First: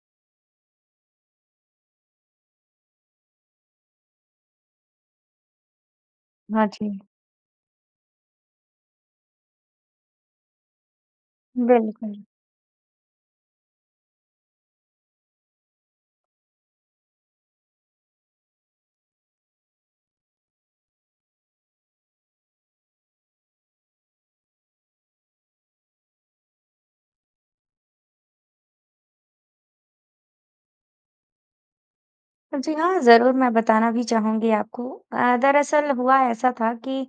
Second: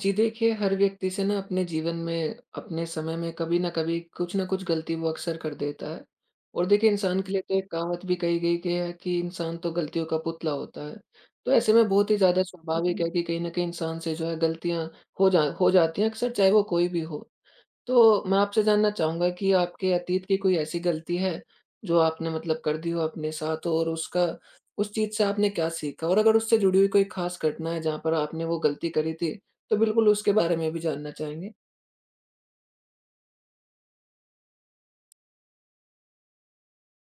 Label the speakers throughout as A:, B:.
A: जी देखिए, हर व्यक्ति से ना अपने जीवन में, अपने समय में कभी न कभी कुछ न कुछ गलती वो अक्सर कर देता है। और
B: हाँ
A: देखिए
B: जी,
A: इंसान के लिए तो एक कहावत भी कही गई कि इंसान तो गलतियों का पुतला होता है। तो ऐसे में बहुत ही
B: बिल्कुल।
A: ज़्यादा स्वाभाविक जी है कि कहीं न कहीं इंसान से जो है गलतियाँ हो जाती हैं अक्सर, चाहे वो कोई भी हो। तो मैं आपसे जानना चाहूँगा कि आपके अतीत की कोई ऐसी गलती है, जो आपने मतलब कर दी हो अपने साथ और उसका उस चीज़ से आपने क्या सीखा? और अगर उससे जुड़ी हुई कोई खास घटना है जहाँ पर आपने वो गलती करी थी, तो बिल्कुल उसके बारे में भी जानना चाहेंगे?
B: जी हाँ, ज़रूर मैं बताना भी चाहूँगी आपको। दरअसल हुआ ऐसा था कि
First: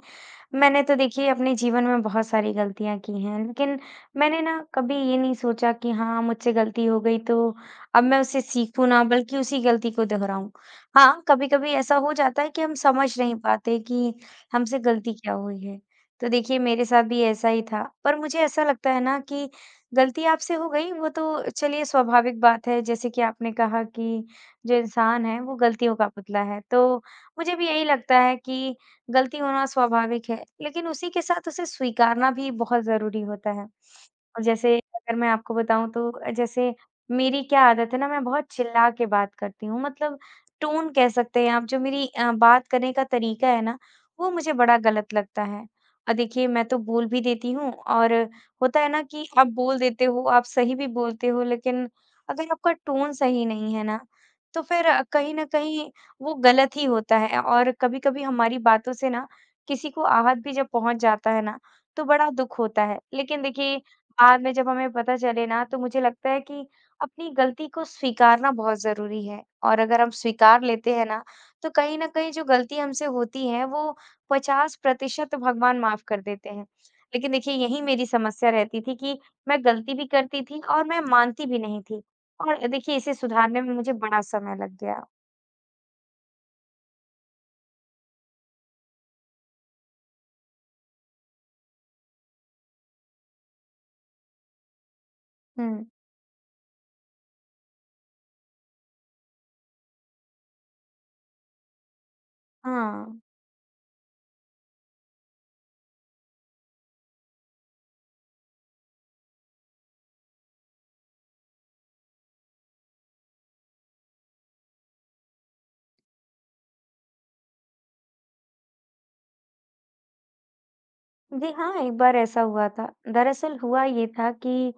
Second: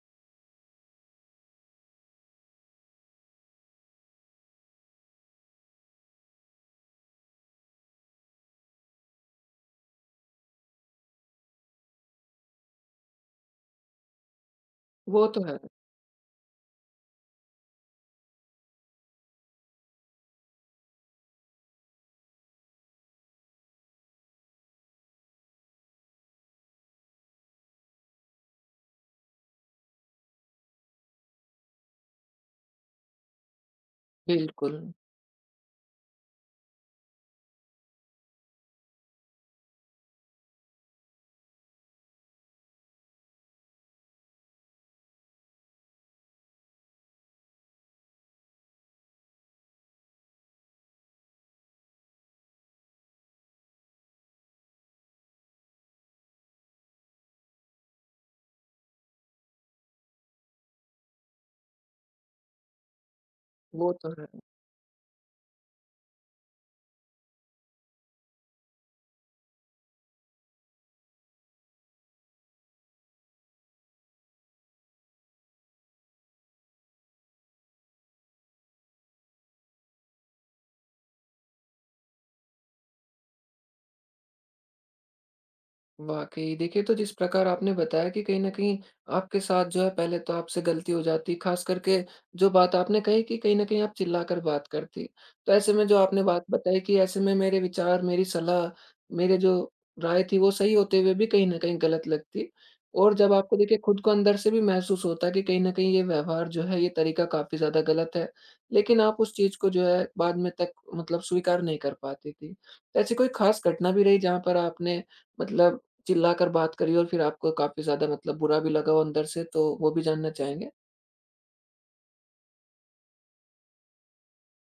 B: मैंने तो देखिए अपने जीवन में बहुत सारी गलतियाँ की हैं, लेकिन मैंने ना कभी ये नहीं सोचा कि हाँ, मुझसे गलती हो गई तो अब मैं उससे सीखूँ ना बल्कि उसी गलती को दोहराऊँ। हाँ, कभी-कभी ऐसा हो जाता है कि हम समझ नहीं पाते कि हमसे गलती
A: वो
B: क्या
A: तो है।
B: हुई है। तो देखिए मेरे साथ भी ऐसा ही था, पर मुझे ऐसा लगता है ना कि गलती आपसे हो गई वो तो चलिए स्वाभाविक बात है। जैसे कि आपने कहा कि जो इंसान है वो गलतियों का पुतला है। तो मुझे भी यही लगता है कि गलती होना स्वाभाविक है, लेकिन उसी के साथ उसे स्वीकारना भी बहुत ज़रूरी होता है। और जैसे
A: बिल्कुल।
B: अगर मैं आपको बताऊँ तो जैसे मेरी क्या आदत है ना मैं बहुत चिल्ला के बात करती हूँ मतलब टोन कह सकते हैं आप जो मेरी बात करने का तरीका है ना, वो मुझे बड़ा गलत लगता है। देखिए मैं तो बोल भी देती हूँ और होता है ना कि आप बोल देते हो, आप सही भी बोलते हो लेकिन अगर आपका टोन सही नहीं है ना, तो फिर कहीं न कहीं वो गलत ही होता है और कभी-कभी हमारी बातों से ना किसी को आहत भी जब पहुँच जाता है ना, तो बड़ा दुःख होता है। लेकिन देखिए,
A: वो तो है।
B: बाद में जब हमें पता चले ना, तो मुझे लगता है कि अपनी गलती को स्वीकारना बहुत ज़रूरी है और अगर हम स्वीकार लेते हैं ना, तो कहीं न कहीं जो गलती हमसे होती है, वो 50% भगवान माफ़ कर देते हैं। लेकिन देखिए, यही मेरी समस्या रहती थी कि मैं गलती भी करती थी और मैं मानती भी नहीं थी। और देखिए इसे सुधारने में मुझे बड़ा समय लग गया।
A: वाक़ई। देखिए, तो जिस प्रकार आपने बताया कि कहीं न कहीं आपके साथ जो है पहले तो आपसे गलती हो जाती, ख़ास करके जो बात आपने कही कि कहीं न कहीं आप चिल्लाकर बात करती। तो ऐसे
B: हुँ।
A: में जो आपने बात बताई कि ऐसे में मेरे विचार, मेरी सलाह, मेरे जो राय थी वो सही होते हुए भी कहीं न कहीं गलत लगती। और
B: हाँ।
A: जब आपको देखिए खुद को अंदर से भी महसूस होता कि कहीं न कहीं ये व्यवहार जो है, ये तरीका काफ़ी ज़्यादा गलत है, लेकिन आप उस चीज़ को जो है बाद में तक मतलब स्वीकार नहीं कर पाती थी। तो ऐसी कोई ख़ास घटना भी रही जहाँ पर आपने मतलब चिल्लाकर बात करी और फिर आपको काफ़ी ज़्यादा मतलब बुरा भी लगा हो अंदर से, तो वो भी जानना चाहेंगे?
B: जी हाँ, एक बार ऐसा हुआ था। दरअसल हुआ ये था कि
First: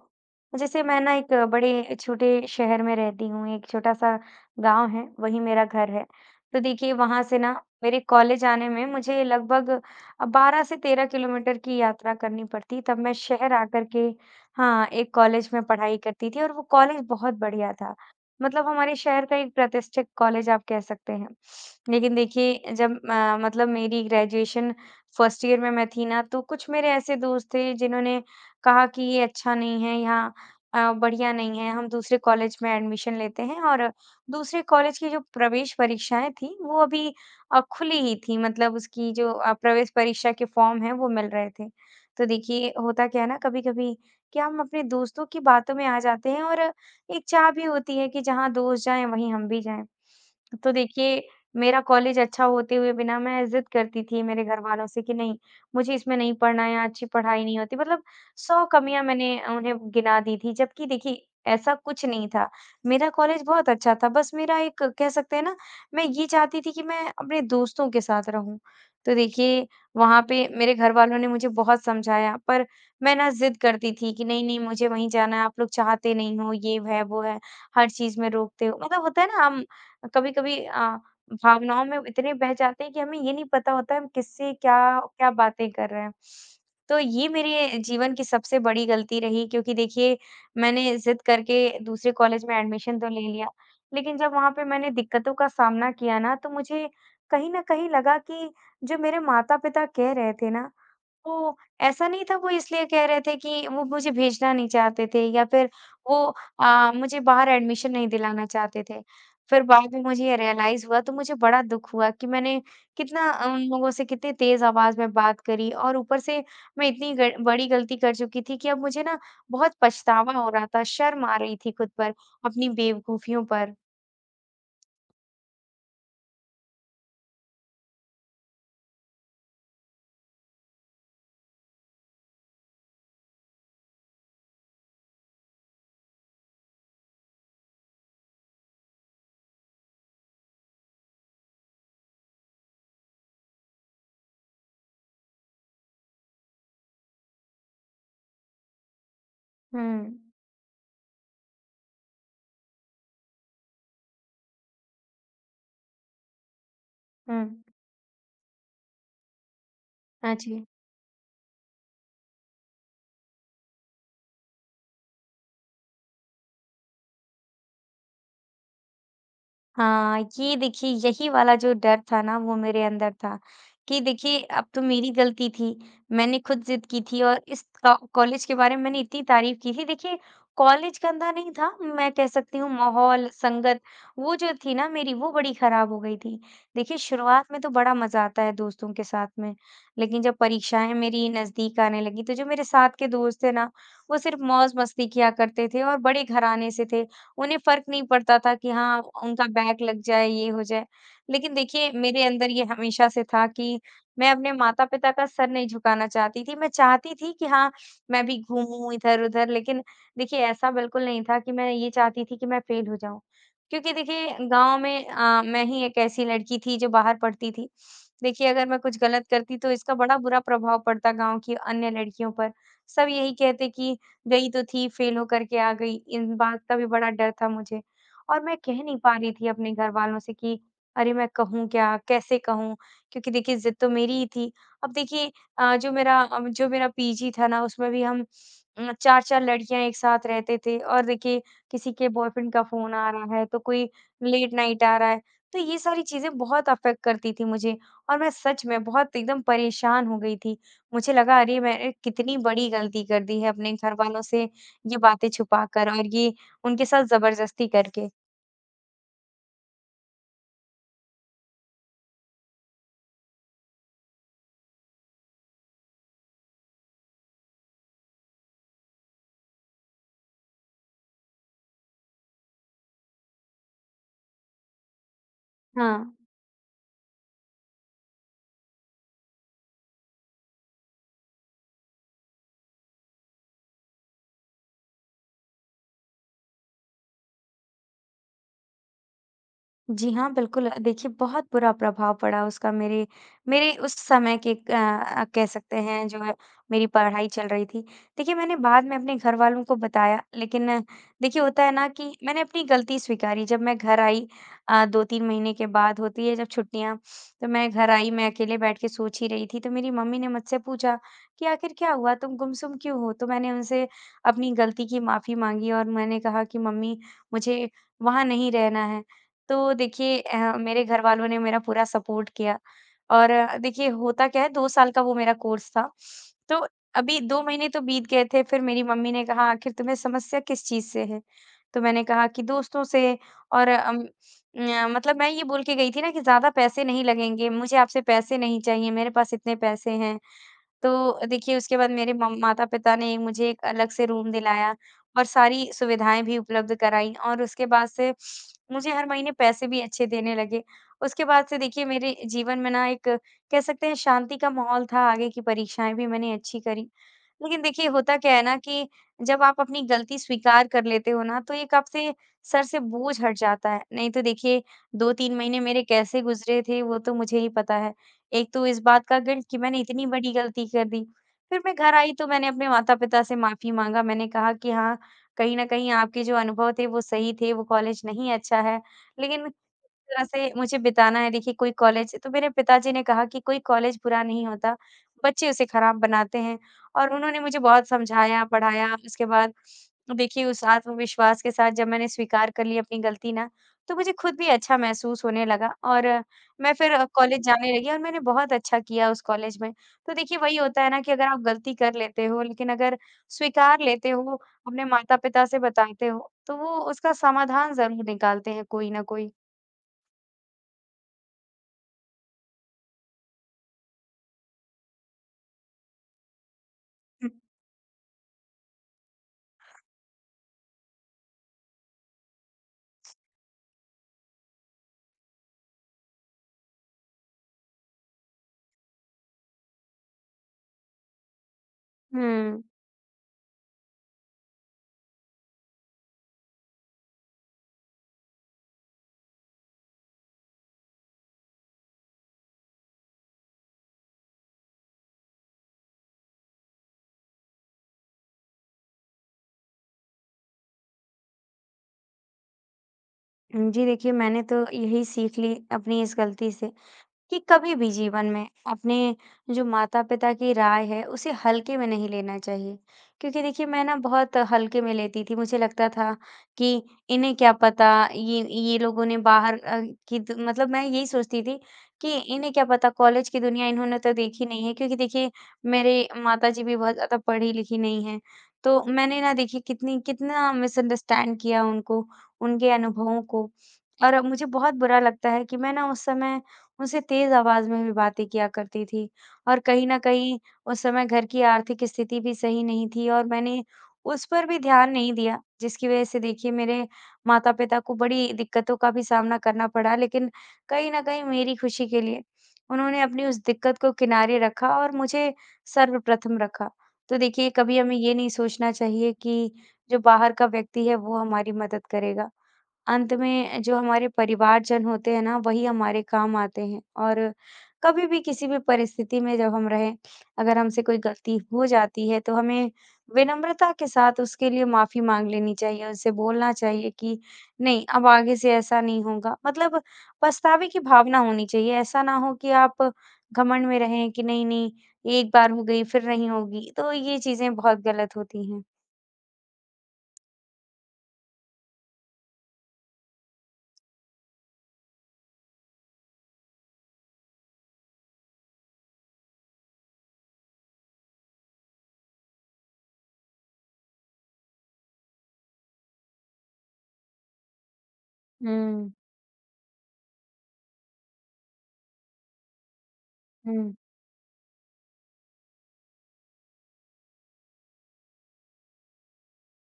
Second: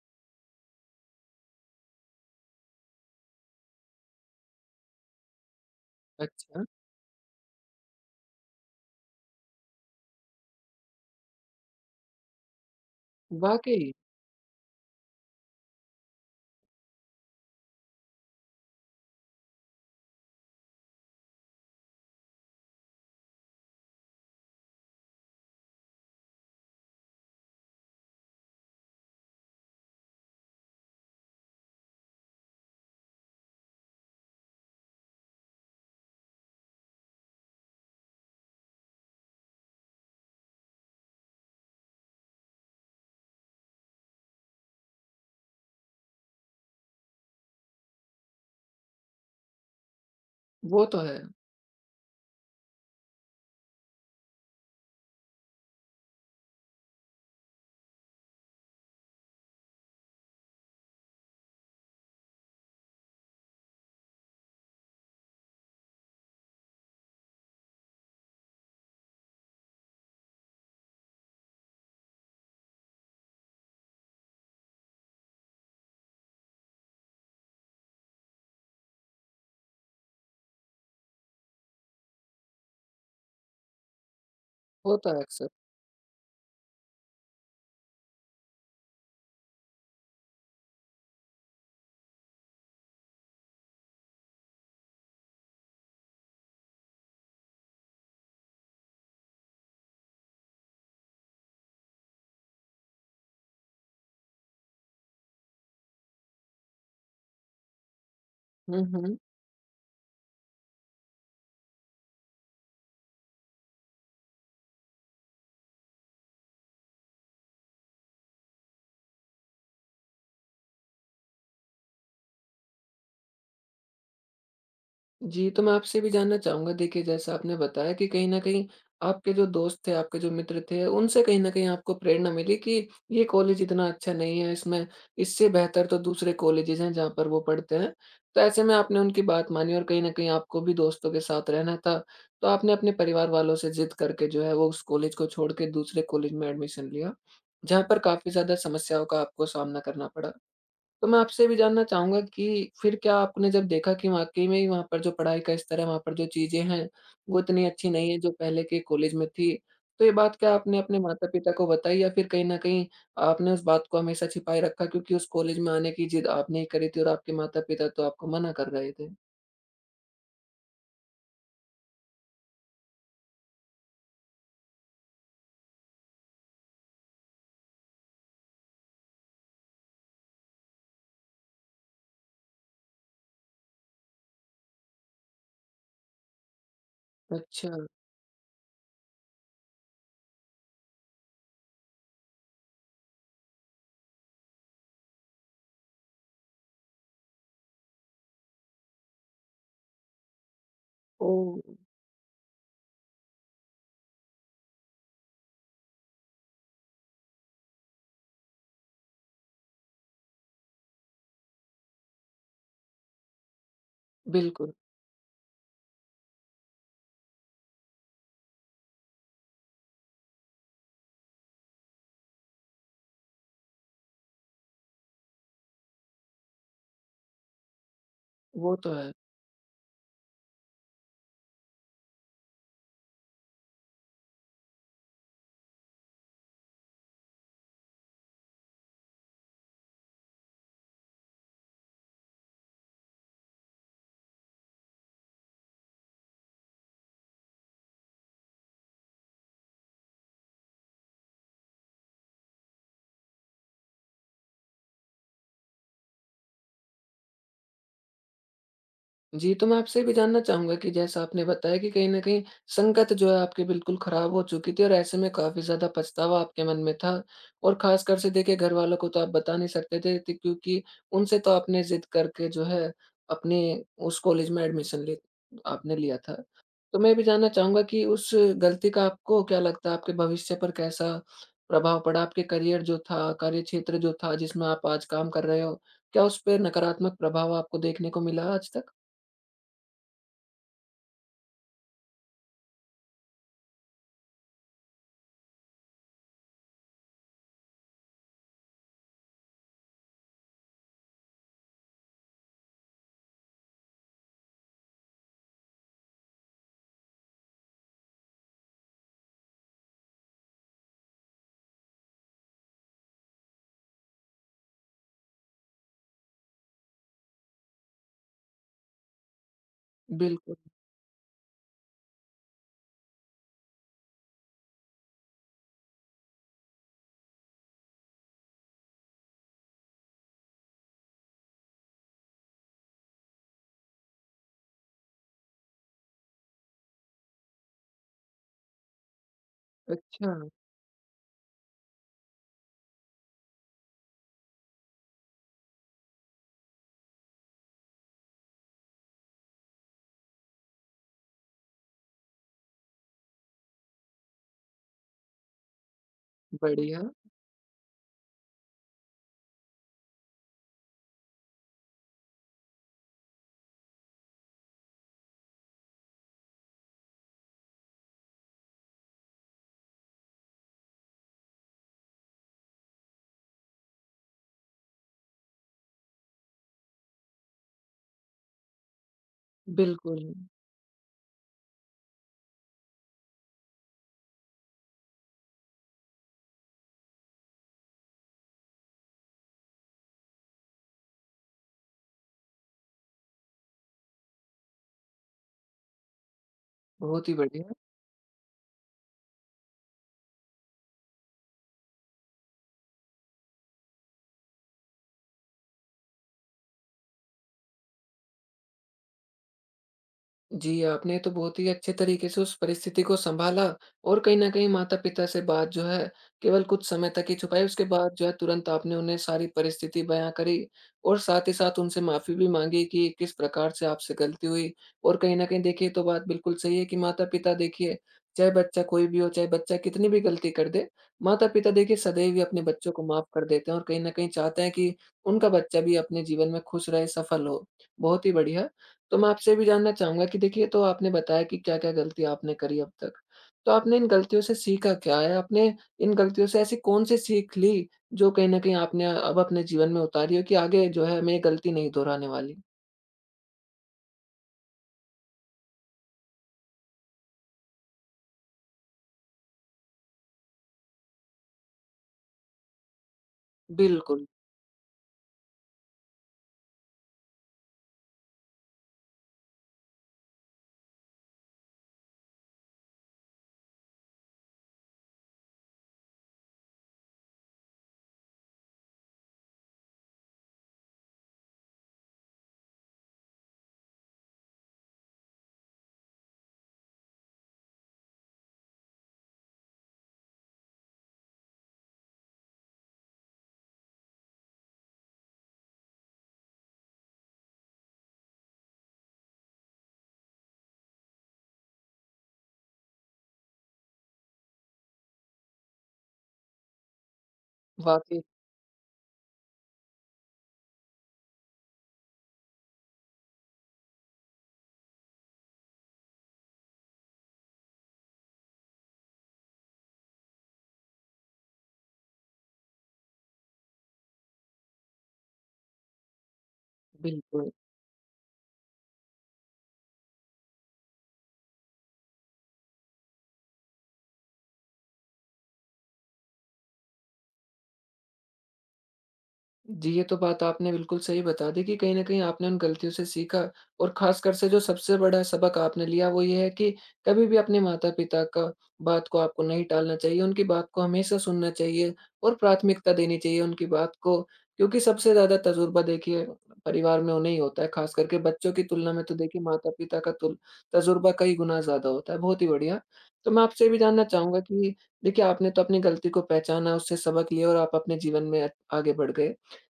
B: जैसे मैं ना एक बड़े छोटे शहर में रहती हूँ, एक छोटा-सा गाँव है, वहीं मेरा घर है। तो
A: अच्छा।
B: देखिए वहाँ से ना मेरे कॉलेज आने में मुझे लगभग 12 से 13 किलोमीटर की यात्रा करनी पड़ती। तब मैं शहर आकर
A: वाक़ई।
B: के हाँ, एक कॉलेज में पढ़ाई करती थी और वो कॉलेज बहुत बढ़िया था। मतलब हमारे शहर का एक प्रतिष्ठित कॉलेज आप कह सकते हैं। लेकिन देखिए जब मतलब मेरी ग्रेजुएशन फर्स्ट ईयर में मैं थी ना, तो कुछ मेरे ऐसे दोस्त थे जिन्होंने कहा कि ये अच्छा नहीं है, यहाँ बढ़िया नहीं है, हम दूसरे कॉलेज में एडमिशन लेते हैं और दूसरे कॉलेज की जो प्रवेश परीक्षाएँ थी, वो अभी खुली ही थी मतलब उसकी जो प्रवेश परीक्षा के फॉर्म हैं, वो मिल रहे थे। तो देखिए, होता क्या है ना कभी-कभी कि हम अपने दोस्तों की बातों में आ जाते हैं और एक चाह भी होती है कि जहाँ दोस्त जाएँ, वहीं हम भी जाएँ। तो
A: वो तो है।
B: देखिए मेरा कॉलेज अच्छा होते हुए बिना मैं ज़िद करती थी मेरे घरवालों से कि नहीं, मुझे इसमें नहीं पढ़ना है या अच्छी पढ़ाई नहीं होती, मतलब 100 कमियाँ मैंने उन्हें गिना दी थी, जबकि देखिए ऐसा कुछ नहीं था। मेरा कॉलेज बहुत अच्छा था, बस मेरा एक कह सकते हैं ना, मैं ये चाहती थी कि मैं अपने दोस्तों के साथ रहूँ। तो देखिए वहाँ पे मेरे घरवालों ने मुझे बहुत समझाया, पर मैं ना ज़िद करती थी कि नहीं-नहीं मुझे वहीं जाना है, आप लोग चाहते नहीं हो, ये है, वो है, हर चीज़ में रोकते हो। मतलब होता है ना हम कभी-कभी भावनाओं में इतने बह जाते हैं कि हमें ये नहीं पता होता है हम किससे क्या
A: होता है
B: क्या
A: अक्सर।
B: बातें कर रहे हैं। तो ये मेरे जीवन की सबसे बड़ी गलती रही क्योंकि देखिए मैंने ज़िद करके दूसरे कॉलेज में एडमिशन तो ले लिया, लेकिन जब वहाँ पे मैंने दिक्कतों का सामना किया ना तो मुझे कहीं न कहीं लगा कि जो मेरे माता-पिता कह रहे थे ना तो ऐसा नहीं था वो इसलिए कह रहे थे कि वो मुझे भेजना नहीं चाहते थे या फिर वो मुझे बाहर एडमिशन नहीं दिलाना
A: हुँ,
B: चाहते थे।
A: हुँ।
B: फिर बाद में मुझे ये रियलाइज़ हुआ तो मुझे बड़ा दुःख हुआ कि मैंने कितना उन लोगों से कितनी तेज़ आवाज़ में बात करी और ऊपर से मैं इतनी ग बड़ी गलती कर चुकी थी कि अब मुझे ना बहुत पछतावा हो रहा था, शर्म आ रही थी खुद पर, अपनी बेवकूफ़ियों पर।
A: जी, तो मैं आपसे भी जानना चाहूँगा, देखिए जैसा आपने बताया कि कहीं न कहीं आपके जो दोस्त थे, आपके जो मित्र थे, उनसे कहीं न कहीं आपको प्रेरणा मिली कि ये कॉलेज इतना अच्छा नहीं है, इसमें इससे बेहतर तो दूसरे कॉलेजेज़ हैं जहाँ पर वो पढ़ते हैं। तो ऐसे में आपने उनकी बात मानी और कहीं न कहीं आपको भी दोस्तों के साथ रहना था, तो आपने अपने परिवार वालों से ज़िद करके जो है वो उस कॉलेज को छोड़ के दूसरे कॉलेज में एडमिशन लिया, जहाँ पर काफ़ी ज़्यादा समस्याओं का आपको सामना करना
B: हुँ।
A: पड़ा। तो मैं आपसे भी जानना चाहूँगा कि फिर क्या आपने जब देखा कि वाक़ई में ही वहाँ पर जो पढ़ाई का स्तर है, वहाँ पर जो चीज़ें हैं, वो
B: हुँ।
A: इतनी अच्छी नहीं है जो पहले के कॉलेज में थी। तो ये
B: हाँ
A: बात क्या
B: जी।
A: आपने अपने माता-पिता को बताई या फिर कहीं न कहीं आपने उस बात को हमेशा छिपाए रखा, क्योंकि उस कॉलेज में आने की ज़िद आपने ही करी थी और आपके माता-पिता तो आपको मना कर रहे थे?
B: हाँ, ये देखिए यही वाला जो डर था ना वो मेरे अंदर था, कि देखिए अब तो मेरी गलती थी, मैंने खुद ज़िद की थी और इस का कॉलेज के बारे में मैंने इतनी तारीफ़ की थी। देखिए कॉलेज गंदा नहीं था, मैं कह सकती हूँ माहौल, संगत वो जो थी ना मेरी वो बड़ी ख़राब हो गई थी। देखिए शुरुआत में
A: अच्छा।
B: तो बड़ा मज़ा आता है दोस्तों के साथ में, लेकिन जब परीक्षाएँ मेरी नज़दीक आने लगी तो जो मेरे साथ के दोस्त थे ना, वो सिर्फ़ मौज-मस्ती किया करते थे और बड़े घराने से थे। उन्हें फ़र्क नहीं पड़ता था कि हाँ, उनका बैग लग जाए, ये हो जाए। लेकिन
A: ओह!
B: देखिए, मेरे अंदर ये हमेशा से था कि मैं अपने माता-पिता का सर नहीं झुकाना चाहती थी। मैं चाहती थी कि हाँ, मैं भी घूमूँ इधर-उधर लेकिन देखिए, ऐसा बिल्कुल नहीं था कि मैं ये चाहती थी कि मैं फ़ेल हो जाऊँ। क्योंकि देखिए,
A: बिल्कुल।
B: गाँव में मैं ही एक ऐसी लड़की थी जो बाहर पढ़ती थी। देखिए, अगर मैं कुछ गलत करती तो इसका बड़ा बुरा प्रभाव पड़ता गाँव की अन्य लड़कियों पर। सब यही कहते कि गई तो थी, फेल होकर के आ गई, इन बात का भी बड़ा डर था मुझे। और मैं
A: वो
B: कह
A: तो
B: नहीं
A: है।
B: पा रही थी अपने घरवालों से कि अरे! मैं कहूँ क्या? कैसे कहूँ? क्योंकि देखिए ज़िद तो मेरी ही थी। अब देखिए जो मेरा पीजी था ना उसमें भी हम 4-4 लड़कियाँ एक साथ रहते थे और देखिए किसी के बॉयफ्रेंड का फ़ोन आ रहा है, तो कोई लेट नाइट आ रहा है, तो ये सारी चीज़ें बहुत अफ़ेक्ट करती थी मुझे और मैं सच में बहुत एकदम परेशान हो गई थी। मुझे लगा अरे मैंने कितनी बड़ी गलती कर दी है अपने घरवालों से ये बातें छुपा कर और ये उनके साथ ज़बरदस्ती करके।
A: जी, तो मैं आपसे ये भी जानना चाहूँगा कि जैसा आपने बताया कि कहीं न कहीं संगत जो है आपकी बिल्कुल ख़राब हो चुकी थी और ऐसे में काफ़ी ज़्यादा पछतावा आपके मन में था। और ख़ासकर से देखिए घरवालों को तो आप बता नहीं सकते थे त क्योंकि उनसे तो आपने ज़िद करके जो है अपने उस कॉलेज में एडमिशन ले
B: हाँ।
A: आपने लिया था। तो मैं ये भी जानना चाहूँगा कि उस गलती का आपको क्या लगता है आपके भविष्य पर कैसा प्रभाव पड़ा? आपके करियर जो था, कार्यक्षेत्र जो था जिसमें आप आज काम कर रहे हो, क्या उस पे नकारात्मक प्रभाव आपको देखने को मिला आज तक?
B: जी हाँ, बिल्कुल देखिए बहुत बुरा प्रभाव पड़ा उसका मेरे मेरे उस समय के कह सकते हैं जो है मेरी पढ़ाई चल रही थी। देखिए मैंने बाद में अपने घरवालों को बताया लेकिन देखिए होता है ना कि मैंने अपनी गलती स्वीकारी जब मैं घर आई 2-3 महीने के बाद होती है जब छुट्टियाँ, तो मैं घर आई, मैं अकेले बैठ के सोच ही रही थी तो मेरी मम्मी ने मुझसे पूछा कि आखिर क्या हुआ? तुम गुमसुम क्यों हो? तो मैंने उनसे अपनी गलती की माफ़ी माँगी और मैंने कहा कि मम्मी मुझे वहाँ नहीं रहना है। तो देखिए
A: बिल्कुल।
B: मेरे घर वालों ने मेरा पूरा सपोर्ट किया और देखिए होता क्या है 2 साल का वो मेरा कोर्स था। तो अभी 2 महीने तो बीत गए थे फिर मेरी मम्मी ने कहा आखिर तुम्हें समस्या किस चीज़ से है? तो मैंने कहा कि दोस्तों से और मतलब मैं ये बोल के गई थी ना कि ज़्यादा पैसे नहीं लगेंगे, मुझे आपसे पैसे नहीं चाहिए, मेरे पास इतने पैसे हैं।
A: अच्छा।
B: तो देखिए उसके बाद मेरे मम माता-पिता ने मुझे एक अलग से रूम दिलाया और सारी सुविधाएँ भी उपलब्ध कराईं और उसके बाद से मुझे हर महीने पैसे भी अच्छे देने लगे। उसके बाद से देखिए मेरे जीवन में ना एक कह सकते हैं शांति का माहौल था, आगे की परीक्षाएँ भी मैंने अच्छी करी।
A: बढ़िया।
B: लेकिन देखिए होता क्या है ना कि जब आप अपनी गलती स्वीकार कर लेते हो ना, तो एक आपसे सर से बोझ हट जाता है। नहीं तो देखिए 2-3 महीने मेरे कैसे गुज़रे थे, वो तो मुझे ही पता है। एक तो इस बात का गिल्ट कि मैंने इतनी बड़ी गलती कर दी। फिर मैं घर आई तो मैंने अपने माता-पिता से माफ़ी माँगा, मैंने कहा कि हाँ, कहीं न कहीं आपके जो अनुभव थे वो सही थे, वो कॉलेज नहीं अच्छा है। लेकिन
A: बिल्कुल।
B: तरह से मुझे बिताना है देखिए कोई कॉलेज तो मेरे पिताजी ने कहा कि कोई कॉलेज बुरा नहीं होता, बच्चे उसे खराब बनाते हैं और उन्होंने मुझे बहुत समझाया, पढ़ाया। उसके बाद देखिए उस आत्मविश्वास के साथ जब मैंने स्वीकार कर ली अपनी गलती ना, तो मुझे खुद भी अच्छा महसूस होने लगा और मैं फिर
A: बहुत ही
B: कॉलेज
A: बढ़िया।
B: जाने लगी और मैंने बहुत अच्छा किया उस कॉलेज में। तो देखिए वही होता है ना कि अगर आप गलती कर लेते हो, लेकिन अगर स्वीकार लेते हो, अपने माता-पिता से बताते हो, तो वो उसका समाधान ज़रूर निकालते हैं कोई ना कोई।
A: जी, आपने तो बहुत ही अच्छे तरीके से उस परिस्थिति को सँभाला और कहीं न कहीं माता-पिता से बात जो है केवल कुछ समय तक ही छुपाई, उसके बाद जो है तुरंत आपने उन्हें सारी परिस्थिति बयाँ करी और साथ ही साथ उनसे माफ़ी भी माँगी कि किस प्रकार से आपसे गलती हुई। और कहीं न कहीं देखिए, ये तो बात बिल्कुल सही है कि माता-पिता देखिए, चाहे बच्चा कोई भी हो, चाहे बच्चा कितनी भी गलती कर दे, माता-पिता देखिए सदैव ही अपने
B: हुँ।
A: बच्चों को माफ़ कर देते हैं और कहीं न कहीं चाहते हैं कि उनका बच्चा भी अपने जीवन में खुश रहे, सफल हो। बहुत ही बढ़िया। तो मैं आपसे ये भी जानना चाहूँगा कि देखिए तो आपने बताया कि क्या-क्या गलती आपने करी अब तक। तो आपने इन गलतियों से सीखा क्या है? आपने इन गलतियों से ऐसी कौन-सी सीख ली जो कहीं न कहीं आपने अब अपने जीवन में उतारी हो कि आगे जो है मैं ये गलती नहीं दोहराने वाली?
B: जी देखिए, मैंने तो यही सीख ली अपनी इस गलती से, कि कभी भी जीवन में अपने जो माता-पिता की राय है, उसे हल्के में नहीं लेना चाहिए। क्योंकि देखिए मैं ना
A: बिल्कुल।
B: बहुत हल्के में लेती थी, मुझे लगता था कि इन्हें क्या पता, ये लोगों ने बाहर की द मतलब मैं यही सोचती थी कि इन्हें क्या पता कॉलेज की दुनिया इन्होंने तो देखी नहीं है क्योंकि देखिए मेरे माताजी भी बहुत ज़्यादा पढ़ी-लिखी नहीं हैं। तो मैंने ना देखिए कितनी कितना मिसअंडरस्टैंड किया उनको, उनके अनुभवों को और मुझे बहुत बुरा लगता है कि मैं ना उस समय उनसे तेज आवाज़ में भी बातें किया करती थी। और कहीं न कहीं उस समय घर की आर्थिक स्थिति भी सही नहीं थी और मैंने उस पर भी ध्यान नहीं दिया, जिसकी वज़ह से देखिए मेरे माता-पिता को बड़ी दिक्कतों का भी सामना करना पड़ा। लेकिन कहीं न कहीं मेरी खुशी के लिए उन्होंने अपनी उस दिक्कत को किनारे रखा और मुझे सर्वप्रथम रखा। तो देखिए, कभी हमें ये
A: वाक़ई।
B: नहीं सोचना चाहिए कि जो बाहर का व्यक्ति है, वो हमारी मदद करेगा। अंत में जो हमारे परिवारजन होते हैं ना, वही हमारे काम आते हैं और कभी भी किसी भी परिस्थिति में जब हम रहें, अगर हमसे कोई गलती हो जाती है, तो हमें विनम्रता के साथ उसके लिए माफ़ी माँग लेनी चाहिए, उनसे बोलना चाहिए कि
A: बिल्कुल।
B: नहीं, अब आगे से ऐसा नहीं होगा। मतलब पछतावे की भावना होनी चाहिए, ऐसा ना हो कि आप घमंड में रहें कि नहीं-नहीं, एक बार हो गई, फिर नहीं होगी, तो ये चीज़ें बहुत गलत होती हैं।
A: जी, ये तो बात आपने बिल्कुल सही बता दी कि कहीं न कहीं आपने उन गलतियों से सीखा और ख़ासकर से जो सबसे बड़ा सबक आपने लिया वो ये है कि कभी भी अपने माता-पिता का बात को आपको नहीं टालना चाहिए, उनकी बात को हमेशा सुनना चाहिए और प्राथमिकता देनी चाहिए उनकी बात को। क्योंकि सबसे ज़्यादा तजुर्बा देखिए परिवार में उन्हें ही होता है, ख़ास करके बच्चों की
B: हुँ,
A: तुलना में तो देखिए माता-पिता का तुल तजुर्बा कई गुना ज़्यादा होता है। बहुत ही बढ़िया। तो मैं आपसे ये
B: हुँ,
A: भी जानना चाहूँगा कि देखिए आपने तो अपनी गलती को पहचाना, उससे सबक लिया और आप अपने जीवन में आगे बढ़ गए।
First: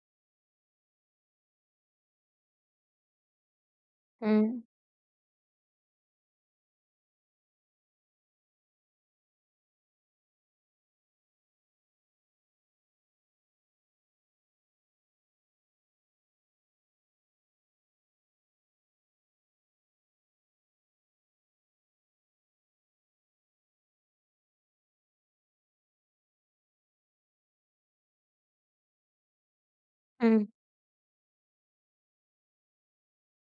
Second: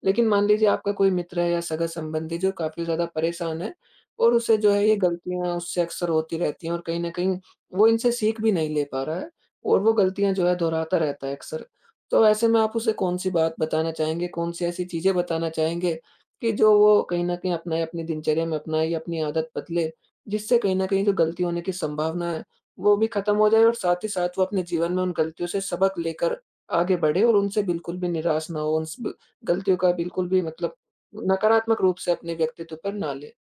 A: लेकिन मान लीजिए आपका कोई मित्र है या सगा-संबंधी जो काफ़ी ज़्यादा परेशान है और उसे
B: हुँ।
A: जो है ये गलतियाँ उससे अक्सर होती रहती हैं और कहीं न कहीं वो इनसे सीख भी नहीं ले पा रहा है और वो गलतियाँ जो है दोहराता रहता है अक्सर। तो ऐसे में आप उसे कौन-सी बात बताना चाहेंगे, कौन-सी ऐसी चीज़ें बताना चाहेंगे कि जो वो कहीं न कहीं अपनाए, अपनी दिनचर्या में अपनाए या अपनी आदत बदले, जिससे कहीं न कहीं जो गलती होने की संभावना है, वो भी खत्म हो जाए और साथ ही साथ वो अपने जीवन में उन गलतियों से सबक लेकर आगे बढ़े और उनसे बिल्कुल भी निराश ना हो, उनस गलतियों का बिल्कुल भी
B: हुँ।
A: मतलब नकारात्मक रूप से अपने व्यक्तित्व पर ना ले।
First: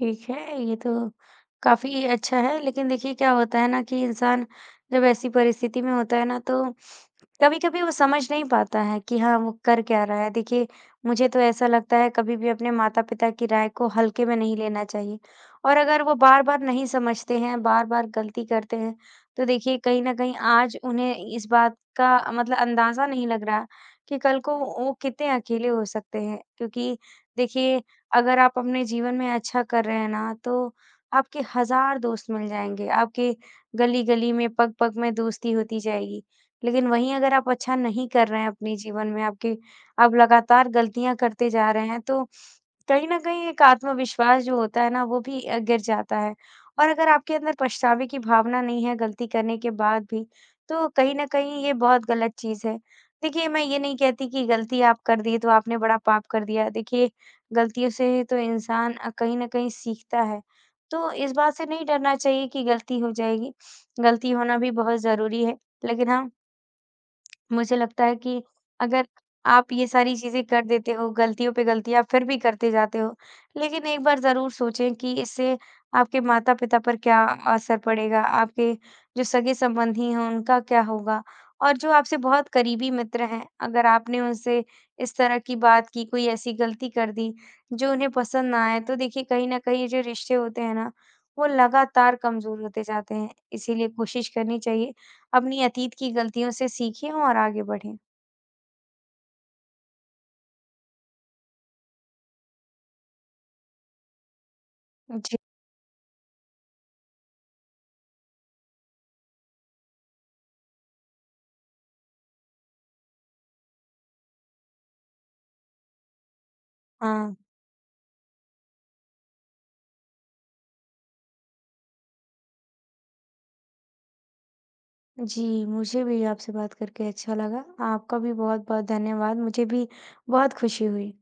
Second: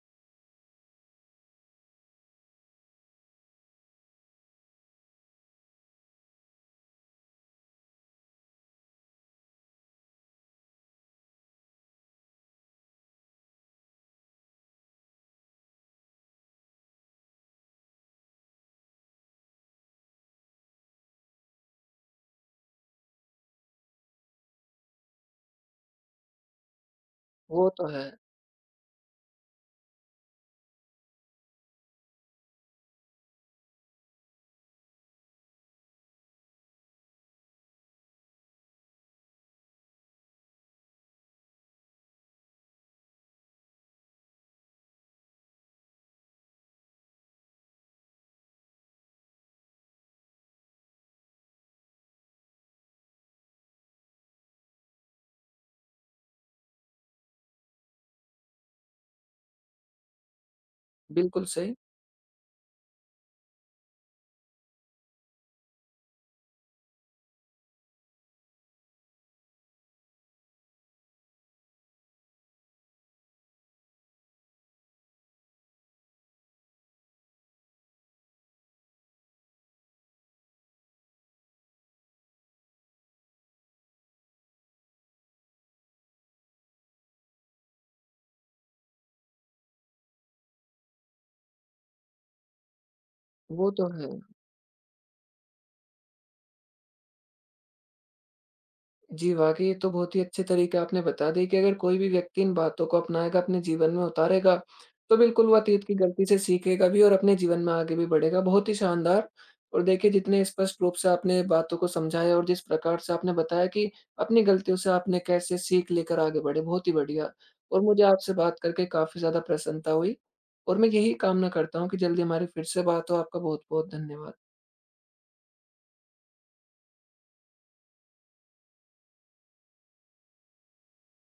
B: ठीक है, ये तो काफ़ी अच्छा है। लेकिन देखिए क्या होता है ना कि इंसान जब ऐसी परिस्थिति में होता है ना तो कभी-कभी वो समझ नहीं पाता है कि हाँ, वो कर क्या रहा है। देखिए, मुझे तो ऐसा लगता है कभी भी अपने माता-पिता की राय को हल्के में नहीं लेना चाहिए और अगर वो बार-बार नहीं समझते हैं, बार-बार गलती करते हैं, तो देखिए कहीं न कहीं आज उन्हें इस बात का मतलब अंदाज़ा नहीं लग रहा कि कल को वो कितने अकेले हो सकते हैं। क्योंकि
A: वो
B: देखिए
A: तो है।
B: अगर आप अपने जीवन में अच्छा कर रहे हैं ना, तो आपके हज़ार दोस्त मिल जाएँगे, आपके गली-गली में, पग-पग में दोस्ती होती जाएगी। लेकिन वहीं अगर आप अच्छा नहीं कर रहे हैं अपने जीवन में, आपके आप लगातार गलतियाँ करते जा रहे हैं, तो कहीं न कहीं एक आत्मविश्वास जो होता है ना, वो भी गिर जाता है। और अगर आपके अंदर पछतावे की भावना नहीं है गलती करने के बाद भी, तो कहीं न कहीं ये बहुत गलत चीज़ है। देखिए, मैं ये नहीं कहती कि गलती आप कर दी, तो आपने बड़ा पाप कर दिया। देखिए, गलतियों से तो इंसान कहीं न कहीं सीखता है। तो इस
A: बिल्कुल
B: बात से
A: सही।
B: नहीं डरना चाहिए कि गलती हो जाएगी, गलती होना भी बहुत ज़रूरी है। लेकिन हाँ, मुझे लगता है कि अगर आप ये सारी चीज़ें कर देते हो, गलतियों पे गलतियाँ फिर भी करते जाते हो, लेकिन एक बार ज़रूर सोचें कि इससे आपके माता-पिता पर क्या असर पड़ेगा, आपके जो सगे-संबंधी हैं, उनका क्या होगा? और जो आपसे बहुत करीबी मित्र हैं, अगर आपने उनसे इस तरह की बात की, कोई ऐसी गलती कर दी, जो उन्हें पसंद ना आए, तो देखिए कहीं न कहीं ये जो रिश्ते होते हैं ना, वो लगातार कमज़ोर होते जाते हैं।
A: वो तो
B: इसीलिए
A: है।
B: कोशिश करनी चाहिए अपनी अतीत की गलतियों से सीखें और आगे बढ़ें।
A: जी, वाक़ई ये तो बहुत ही अच्छे तरीके आपने बता दिए कि अगर कोई भी व्यक्ति इन बातों को अपनाएगा, अपने जीवन में उतारेगा, तो
B: जी।
A: बिल्कुल वो अतीत की गलती से सीखेगा भी और अपने जीवन में आगे भी बढ़ेगा। बहुत ही शानदार। और देखिए जितने स्पष्ट रूप से आपने बातों को समझाया और जिस प्रकार से आपने बताया कि अपनी गलतियों से आपने कैसे सीख लेकर आगे बढ़े, बहुत ही बढ़िया।
B: हाँ,
A: और मुझे आपसे बात करके काफ़ी ज़्यादा प्रसन्नता हुई और मैं यही कामना करता हूँ कि जल्दी हमारी फिर से बात हो। आपका बहुत-बहुत धन्यवाद।
B: जी, मुझे भी आपसे बात करके अच्छा लगा। आपका भी बहुत-बहुत धन्यवाद। मुझे भी बहुत खुशी हुई।